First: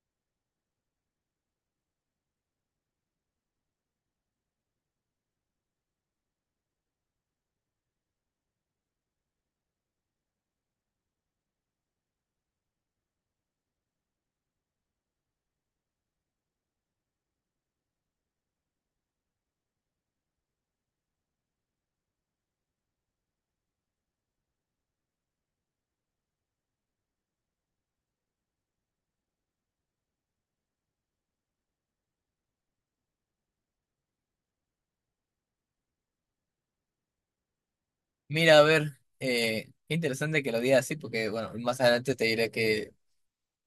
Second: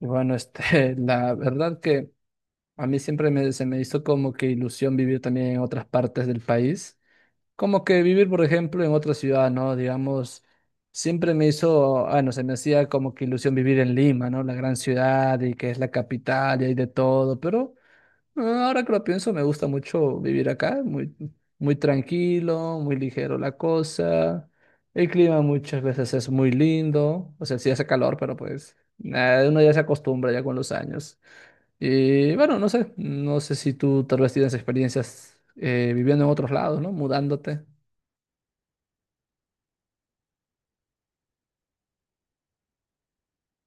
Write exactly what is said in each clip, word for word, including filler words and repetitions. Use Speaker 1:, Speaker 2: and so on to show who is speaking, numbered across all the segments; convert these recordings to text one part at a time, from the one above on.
Speaker 1: Y bueno, este, la verdad que a mí siempre me, se me hizo como que ilusión vivir también en otras partes del país. Como que vivir, por ejemplo, en otra ciudad, ¿no? Digamos, siempre me hizo, ah, no se me hacía como que ilusión vivir en Lima, ¿no? La gran ciudad y que es la capital y hay de todo, pero... Ah, Ahora que lo pienso, me gusta mucho vivir acá, muy, muy tranquilo, muy ligero la cosa. El clima muchas veces es muy lindo, o sea, sí hace calor, pero pues nada, uno ya se acostumbra ya con los años. Y bueno, no sé, no sé si tú tal vez tienes experiencias eh, viviendo en otros lados, ¿no? Mudándote.
Speaker 2: Mira, a ver, eh, qué interesante que lo digas así, porque bueno, más adelante te diré que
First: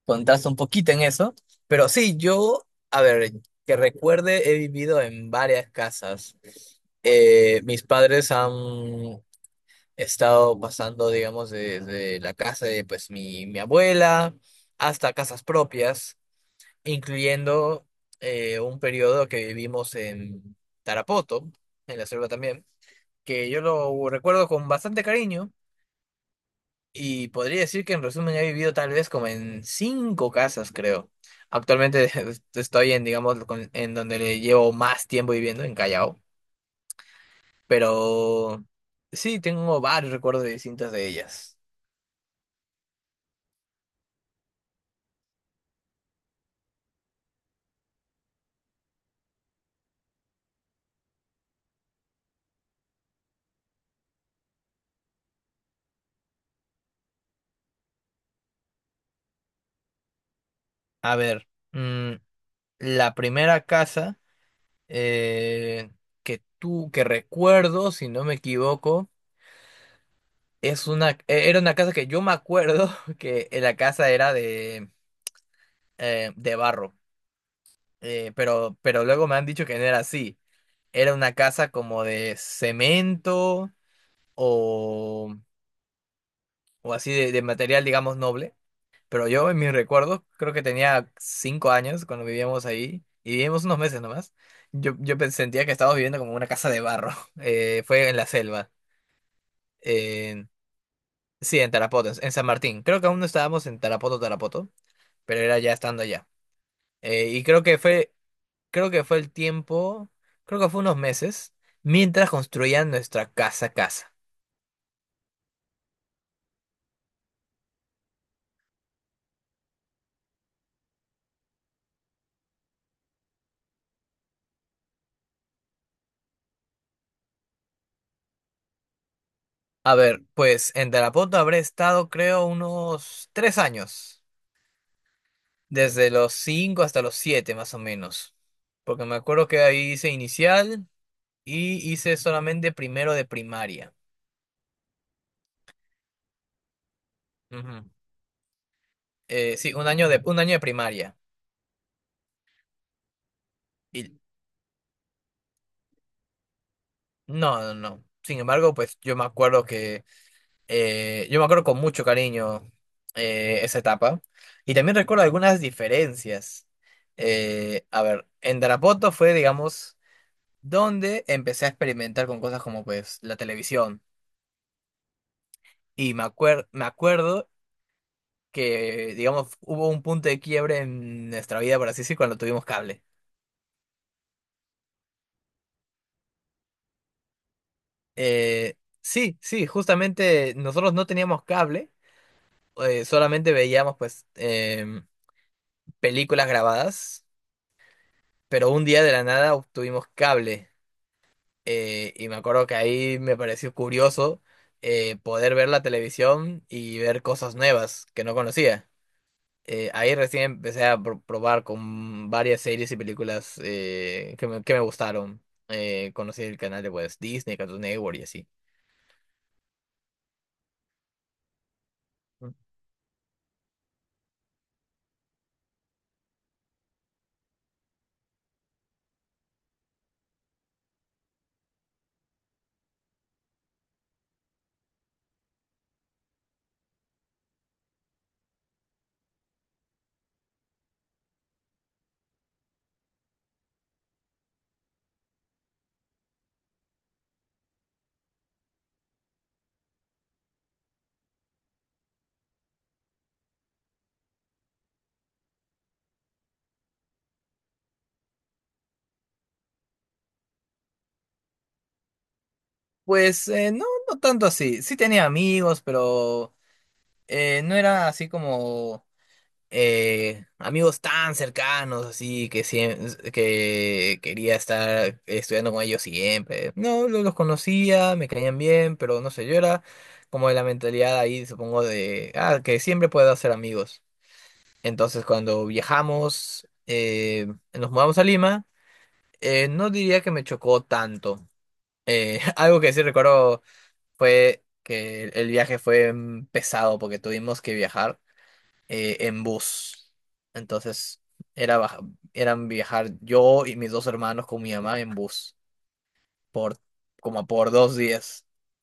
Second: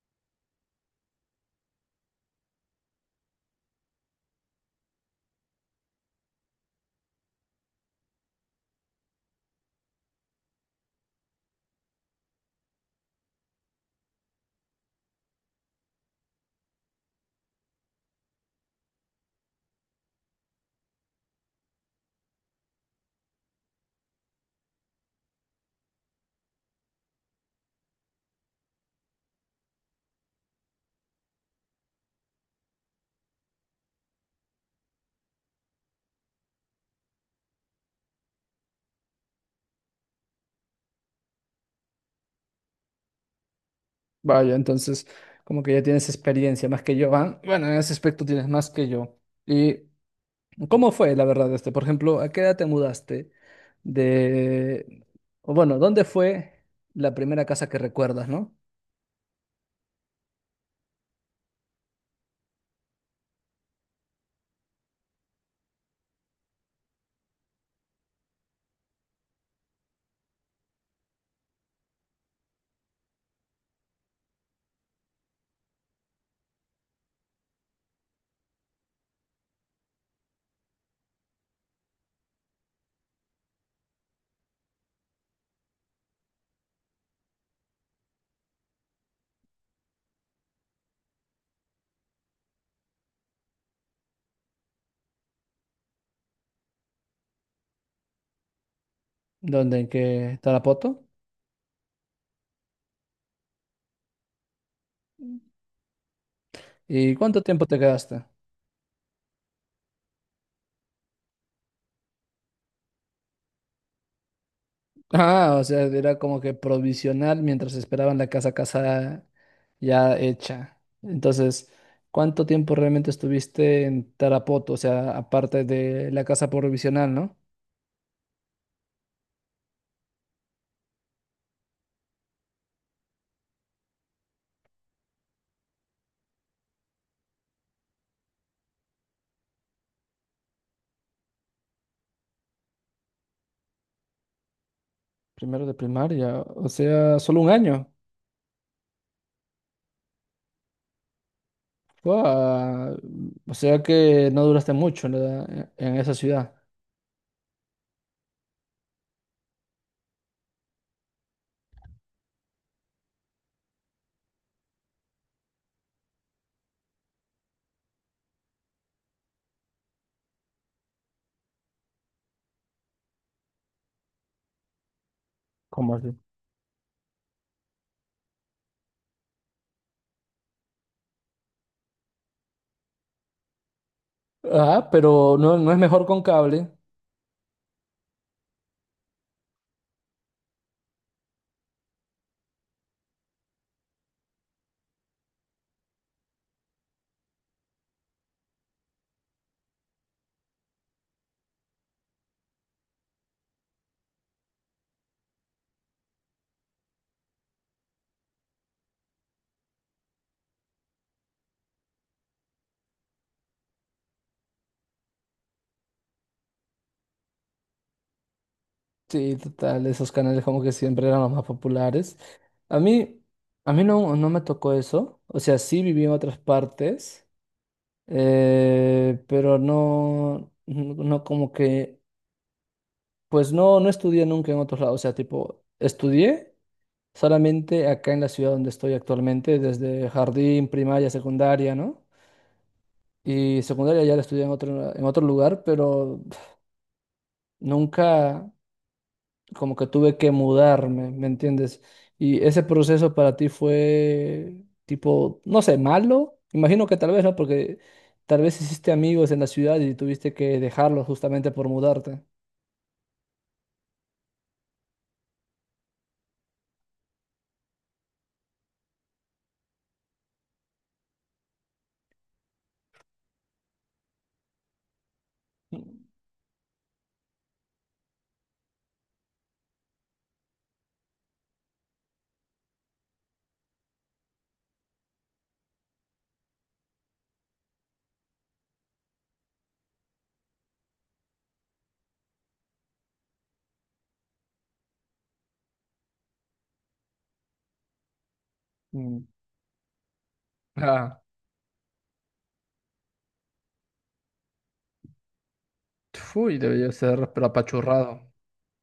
Speaker 2: contaste un poquito en eso. Pero sí, yo, a ver, que recuerde, he vivido en varias casas. Eh, mis padres han estado pasando, digamos, desde la casa de pues mi, mi abuela hasta casas propias, incluyendo eh, un periodo que vivimos en Tarapoto, en la selva también, que yo lo recuerdo con bastante cariño. Y podría decir que en resumen he vivido tal vez como en cinco casas, creo. Actualmente estoy en, digamos, con- en donde le llevo más tiempo viviendo, en Callao. Pero sí, tengo varios recuerdos de distintas de ellas.
Speaker 1: Vaya, entonces como que ya tienes experiencia más que yo, ¿va? Bueno, en ese aspecto tienes más que yo. Y ¿cómo fue, la verdad, este? Por ejemplo, ¿a qué edad te mudaste de, o bueno, ¿dónde fue la primera casa que recuerdas, ¿no?
Speaker 2: A ver, mm, la primera casa eh, que tú, que recuerdo, si no me equivoco, es una, eh, era una casa que yo me acuerdo que la casa era de, eh, de barro. Eh, pero, pero luego me han dicho que no era así. Era una casa como de cemento o, o así de, de material, digamos, noble. Pero yo en mis recuerdos, creo que tenía cinco años cuando vivíamos ahí y vivimos unos meses nomás. Yo, yo pe- sentía que estábamos viviendo como una casa de barro. Eh, fue en la selva.
Speaker 1: ¿Dónde, en qué
Speaker 2: en-
Speaker 1: Tarapoto?
Speaker 2: sí, en Tarapoto, en en San Martín. Creo que aún no estábamos en Tarapoto, Tarapoto, pero era ya estando allá.
Speaker 1: ¿Y
Speaker 2: Eh,
Speaker 1: cuánto
Speaker 2: y creo
Speaker 1: tiempo
Speaker 2: que
Speaker 1: te
Speaker 2: fue,
Speaker 1: quedaste?
Speaker 2: creo que fue el tiempo, creo que fue unos meses mientras construían nuestra casa, casa.
Speaker 1: Ah, o sea, era como que provisional mientras esperaban la casa casa ya hecha. Entonces, ¿cuánto tiempo realmente estuviste en Tarapoto? O sea, aparte de la casa provisional, ¿no?
Speaker 2: A ver, pues en Tarapoto habré estado creo unos tres años, desde los cinco hasta los siete más o menos, porque me acuerdo que ahí hice inicial y hice solamente primero de primaria.
Speaker 1: Primero de primaria, o sea, solo un
Speaker 2: Ujú.
Speaker 1: año.
Speaker 2: Eh, sí, un año de, un año de primaria.
Speaker 1: Guau, o sea
Speaker 2: Y
Speaker 1: que no duraste mucho en, la- en esa ciudad.
Speaker 2: no, no, no. Sin embargo, pues yo me acuerdo que eh, yo me acuerdo con mucho cariño eh, esa etapa y también recuerdo algunas diferencias. Eh, a ver, en Tarapoto fue, digamos, donde empecé a experimentar con cosas como pues la televisión.
Speaker 1: ¿Cómo así?
Speaker 2: Y me acuer- me acuerdo que, digamos, hubo un punto de quiebre en nuestra vida, por así decir, cuando tuvimos cable.
Speaker 1: Ah, pero no, no es mejor con cable.
Speaker 2: Eh, sí, sí, justamente nosotros no teníamos cable, eh, solamente veíamos pues em, películas grabadas, pero un día de la nada obtuvimos cable. Eh, y me acuerdo que ahí me pareció curioso eh, poder ver la televisión y ver cosas nuevas que no conocía. Eh, ahí recién empecé a pro- probar con varias series y películas eh, que me, que me gustaron. Eh, conocí el canal de pues, Disney, Cartoon Network y así.
Speaker 1: Sí, total, esos canales como que siempre eran los más populares. A mí, a mí no, no me tocó eso. O sea, sí viví en otras partes, eh, pero no, no no como que, pues no, no estudié nunca en otros lados. O sea, tipo, estudié solamente acá en la ciudad donde estoy actualmente, desde jardín, primaria, secundaria, ¿no? Y secundaria ya la estudié en otro, en otro lugar, pero nunca como que tuve que mudarme, ¿me entiendes? Y ese proceso para ti fue tipo, no sé, malo. Imagino que tal vez no, porque tal vez hiciste amigos en la ciudad y tuviste que dejarlos justamente por mudarte.
Speaker 2: Pues eh, no, no tanto así. Sí tenía amigos, pero eh, no era así como eh, amigos tan cercanos, así que, siem- que quería estar estudiando con ellos siempre. No, lo- los conocía, me caían bien, pero no sé, yo era como de la mentalidad ahí, supongo, de ah, que siempre puedo hacer amigos. Entonces, cuando viajamos, eh, nos mudamos a Lima, eh, no diría que me chocó tanto. Eh, algo que sí recuerdo fue que el viaje fue mm, pesado porque tuvimos que viajar eh,
Speaker 1: Mm.
Speaker 2: en bus.
Speaker 1: Ah,
Speaker 2: Entonces, era baja- eran viajar yo y mis dos hermanos con mi mamá en bus
Speaker 1: uy,
Speaker 2: por
Speaker 1: debió ser,
Speaker 2: como
Speaker 1: pero
Speaker 2: por dos
Speaker 1: apachurrado.
Speaker 2: días.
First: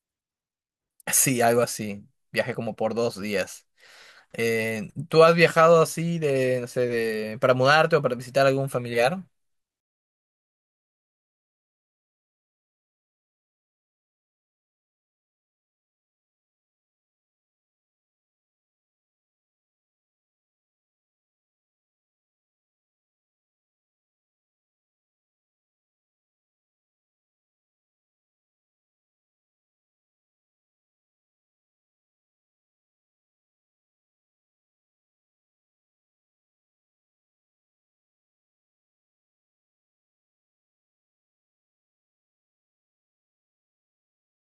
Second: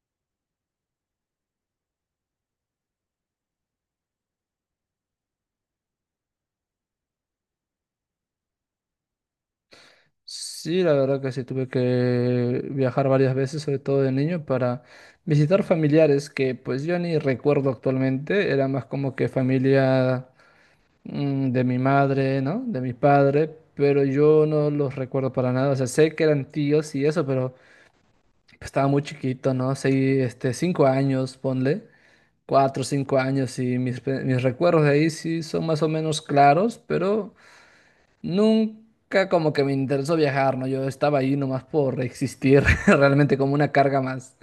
Speaker 2: Sí, algo así. Viaje como por dos días. Eh, ¿tú has viajado así de, no sé, de- para mudarte o para visitar algún familiar?
Speaker 1: Sí, la verdad que sí, tuve que viajar varias veces, sobre todo de niño, para visitar familiares que pues yo ni recuerdo actualmente, era más como que familia mm, de mi madre, ¿no? De mi padre, pero yo no los recuerdo para nada, o sea, sé que eran tíos y eso, pero pues, estaba muy chiquito, ¿no? Seis, este, cinco años, ponle, cuatro, cinco años y mis, pe- mis recuerdos de ahí sí son más o menos claros, pero... Nunca como que me interesó viajar, ¿no? Yo estaba ahí nomás por existir, realmente como una carga más.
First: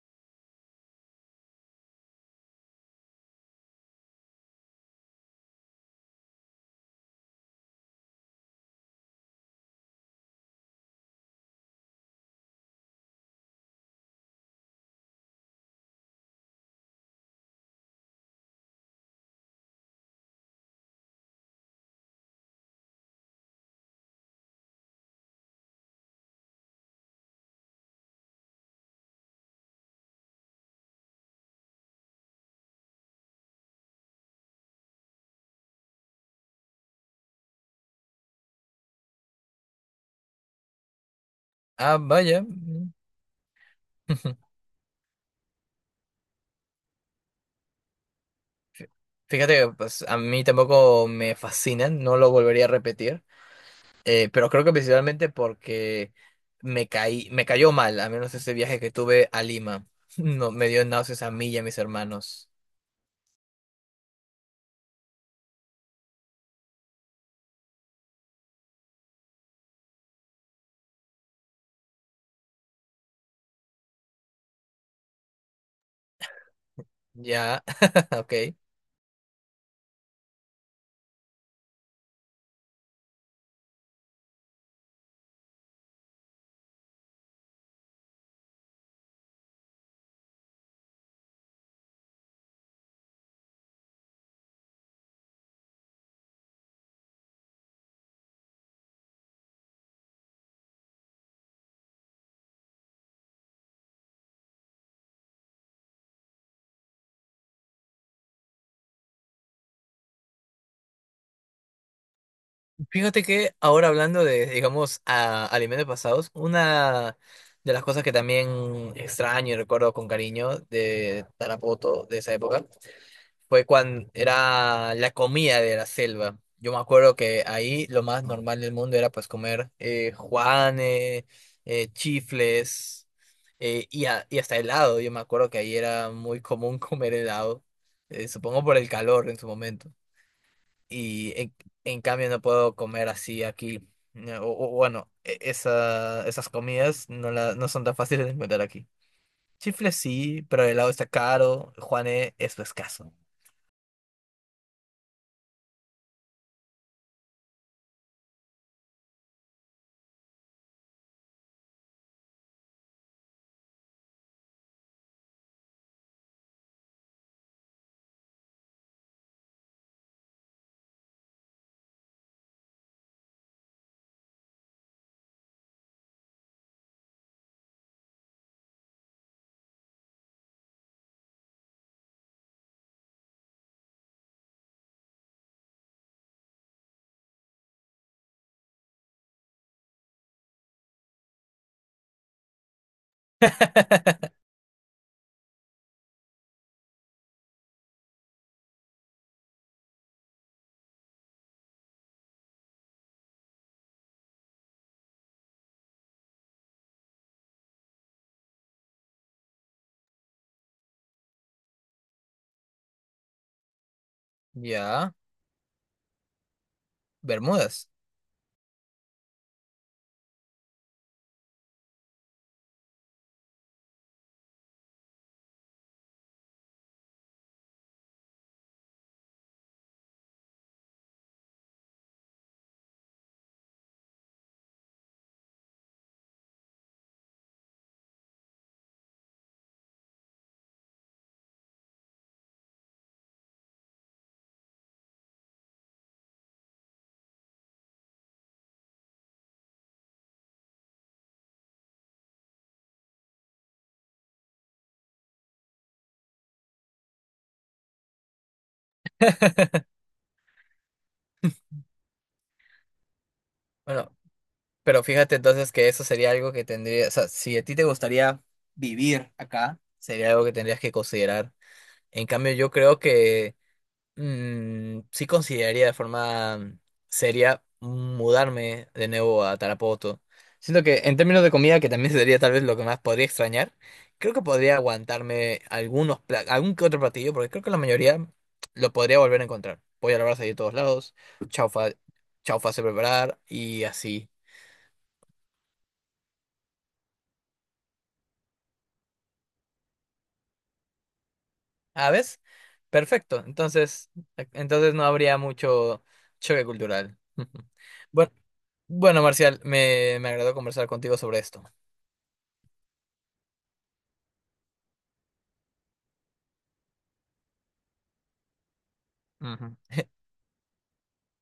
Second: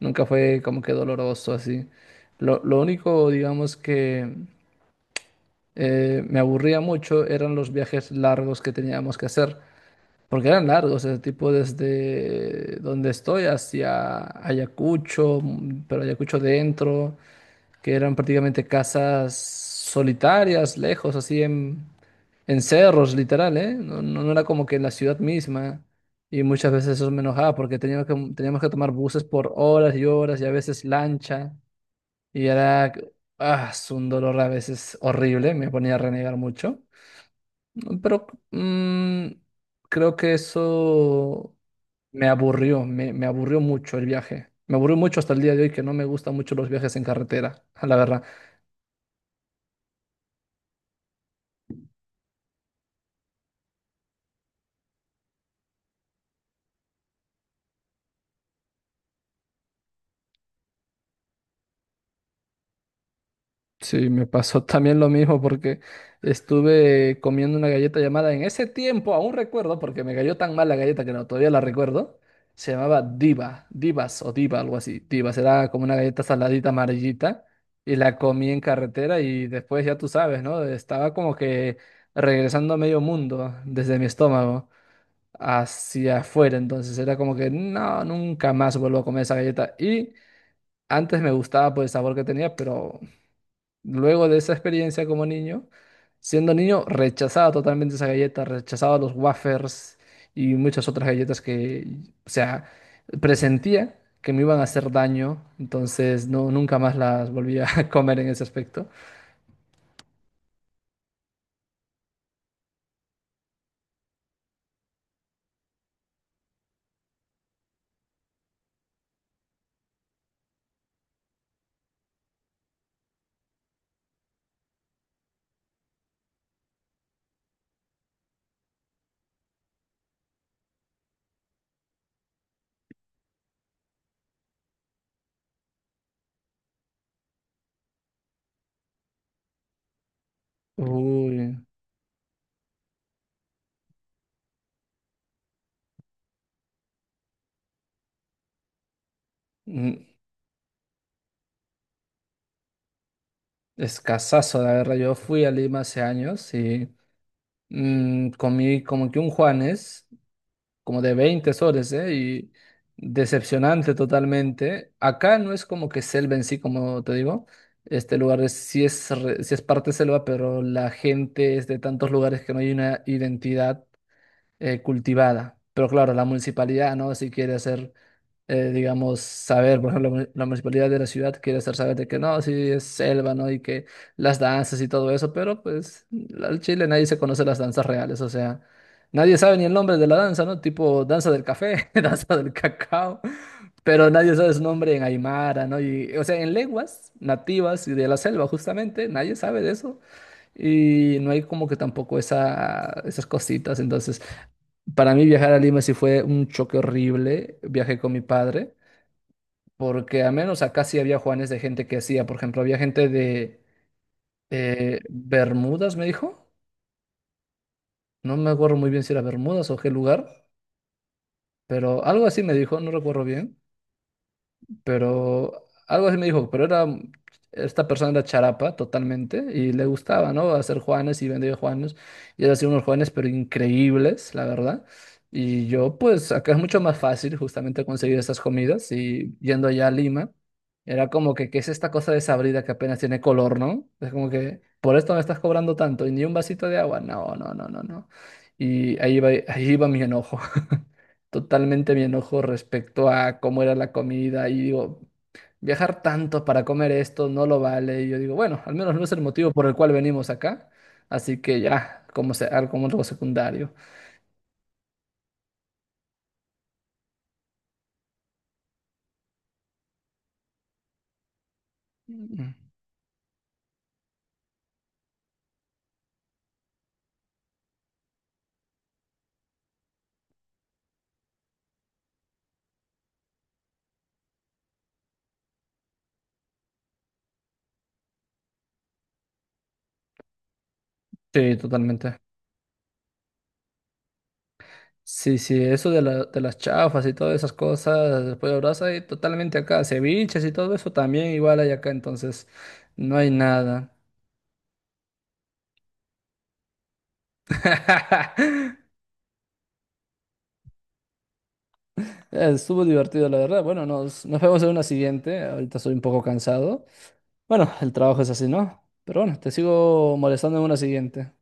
Speaker 1: Nunca fue como que doloroso así. Lo, lo único, digamos, que eh, me aburría mucho eran los viajes largos que teníamos que hacer, porque eran largos, ese tipo desde donde estoy hacia Ayacucho, mm, pero Ayacucho dentro, que eran prácticamente casas solitarias, lejos, así en en cerros, literal, ¿eh? No, no, no era como que en la ciudad misma. Y muchas veces eso me enojaba porque teníamos que, teníamos que tomar buses por horas y horas y a veces lancha. Y era, ah, es un dolor a veces horrible, me ponía a renegar mucho. Pero mm, creo que eso
Speaker 2: Ah,
Speaker 1: me
Speaker 2: vaya.
Speaker 1: aburrió,
Speaker 2: Mm.
Speaker 1: me, me aburrió mucho el viaje. Me aburrió mucho hasta el día de hoy que no me gustan mucho los viajes en carretera, la verdad.
Speaker 2: Fí- Fíjate que pues, a mí tampoco me fascinan, no lo volvería a repetir, eh, pero creo que principalmente porque me caí, me cayó mal, a menos ese viaje que tuve a Lima. No, me dio náuseas a mí y a mis hermanos.
Speaker 1: Sí, me pasó también lo mismo porque estuve comiendo una galleta llamada en ese tiempo, aún recuerdo, porque me cayó tan mal la galleta que no, todavía la recuerdo. Se llamaba Diva, Divas o Diva, algo así. Divas era como una galleta saladita amarillita
Speaker 2: Ya,
Speaker 1: y la
Speaker 2: ok.
Speaker 1: comí en carretera y después ya tú sabes, ¿no? Estaba como que regresando a medio mundo desde mi estómago hacia afuera, entonces era como que no, nunca más vuelvo a comer esa galleta y antes me gustaba por el sabor que tenía, pero luego de esa experiencia como niño, siendo niño, rechazaba totalmente esa galleta, rechazaba los wafers y muchas otras galletas que, o sea, presentía que me iban a hacer daño, entonces no, nunca más las volví a comer en ese aspecto.
Speaker 2: Fíjate que ahora hablando de, digamos, a, alimentos pasados, una de las cosas que también extraño y recuerdo con cariño de Tarapoto, de esa época, fue cuando era la comida de la selva. Yo me acuerdo que ahí lo más normal del mundo era pues comer eh, juanes, eh, chifles eh, y, a- y hasta helado. Yo me acuerdo que ahí era muy común comer helado, eh, supongo por el calor en su momento. Y
Speaker 1: Uy,
Speaker 2: en, en cambio no puedo comer así aquí. No, O, o bueno, e- esa, esas comidas no, la, no son tan fáciles de encontrar aquí.
Speaker 1: mm,
Speaker 2: Chifles sí, pero el helado está caro, juanes es escaso.
Speaker 1: escasazo, la verdad. Yo fui a Lima hace años y mm, comí como que un Juanes. Como de veinte soles, ¿eh? Y decepcionante totalmente. Acá no es como que selva en sí, como te digo. Este lugar es, sí es, re- sí es parte selva, pero la gente es de tantos lugares que no hay una identidad eh, cultivada. Pero claro, la municipalidad, ¿no? Si quiere hacer, eh, digamos, saber, por ejemplo, la mu- la municipalidad de la ciudad quiere hacer saber de que no, sí es selva, ¿no? Y que las danzas y todo eso, pero pues al Chile nadie se conoce las danzas reales, o sea, nadie sabe ni el nombre de la danza, ¿no? Tipo danza del café, danza del cacao, pero nadie sabe su nombre en Aymara, ¿no? Y, o sea, en lenguas nativas y de la selva, justamente, nadie sabe de eso. Y no hay como que tampoco esa, esas cositas, entonces... Para mí viajar a Lima sí fue un choque horrible. Viajé con mi padre, porque al menos acá sí había Juanes de gente que hacía. Por ejemplo, había gente de eh,
Speaker 2: Ya.
Speaker 1: Bermudas, me dijo.
Speaker 2: Bermudas.
Speaker 1: No me acuerdo muy bien si era Bermudas o qué lugar, pero algo así me dijo, no recuerdo bien. Pero algo así me dijo, pero era, esta persona era charapa totalmente y le gustaba, ¿no? Hacer juanes y vendía juanes y él hacía unos juanes pero increíbles, la verdad. Y yo, pues, acá es mucho más fácil justamente conseguir esas comidas y yendo allá a Lima, era como que, ¿qué es esta cosa desabrida que apenas tiene color, ¿no? Es como que, por esto me estás cobrando tanto y ni un vasito de agua, no, no, no, no, no. Y ahí iba, ahí iba mi enojo, totalmente mi enojo respecto a cómo era la comida y digo, viajar tanto para comer esto no lo vale. Y yo digo, bueno, al menos no es el motivo por el cual venimos acá. Así que ya, como se- algo como algo secundario.
Speaker 2: Bueno, pero fíjate entonces que eso sería algo que tendría, o sea, si a ti te gustaría vivir acá, sería algo que tendrías que considerar. En
Speaker 1: Mm.
Speaker 2: cambio, yo creo que mm, sí consideraría de forma seria mudarme de nuevo a Tarapoto. Siento que en términos de comida, que también sería tal vez lo que más podría extrañar, creo que podría aguantarme algunos pla- algún que otro platillo, porque creo que la mayoría lo podría volver a encontrar. Voy a la brasa de todos lados,
Speaker 1: Sí,
Speaker 2: chaufa,
Speaker 1: totalmente.
Speaker 2: chaufa sé preparar y así.
Speaker 1: Sí, sí, eso de, la- de las chafas y todas esas cosas, después de brasa, y totalmente acá. Ceviches y todo eso también igual hay acá,
Speaker 2: Ah, ¿ves?
Speaker 1: entonces no hay
Speaker 2: Perfecto.
Speaker 1: nada.
Speaker 2: Entonces, e, entonces no habría mucho choque cultural. Bueno, bueno, Marcial, me, me agradó conversar contigo sobre esto.
Speaker 1: Estuvo divertido, la verdad. Bueno, nos, nos vemos en una siguiente. Ahorita soy un poco cansado. Bueno, el trabajo es así, ¿no? Pero bueno, te
Speaker 2: Ujú.
Speaker 1: sigo molestando en una siguiente.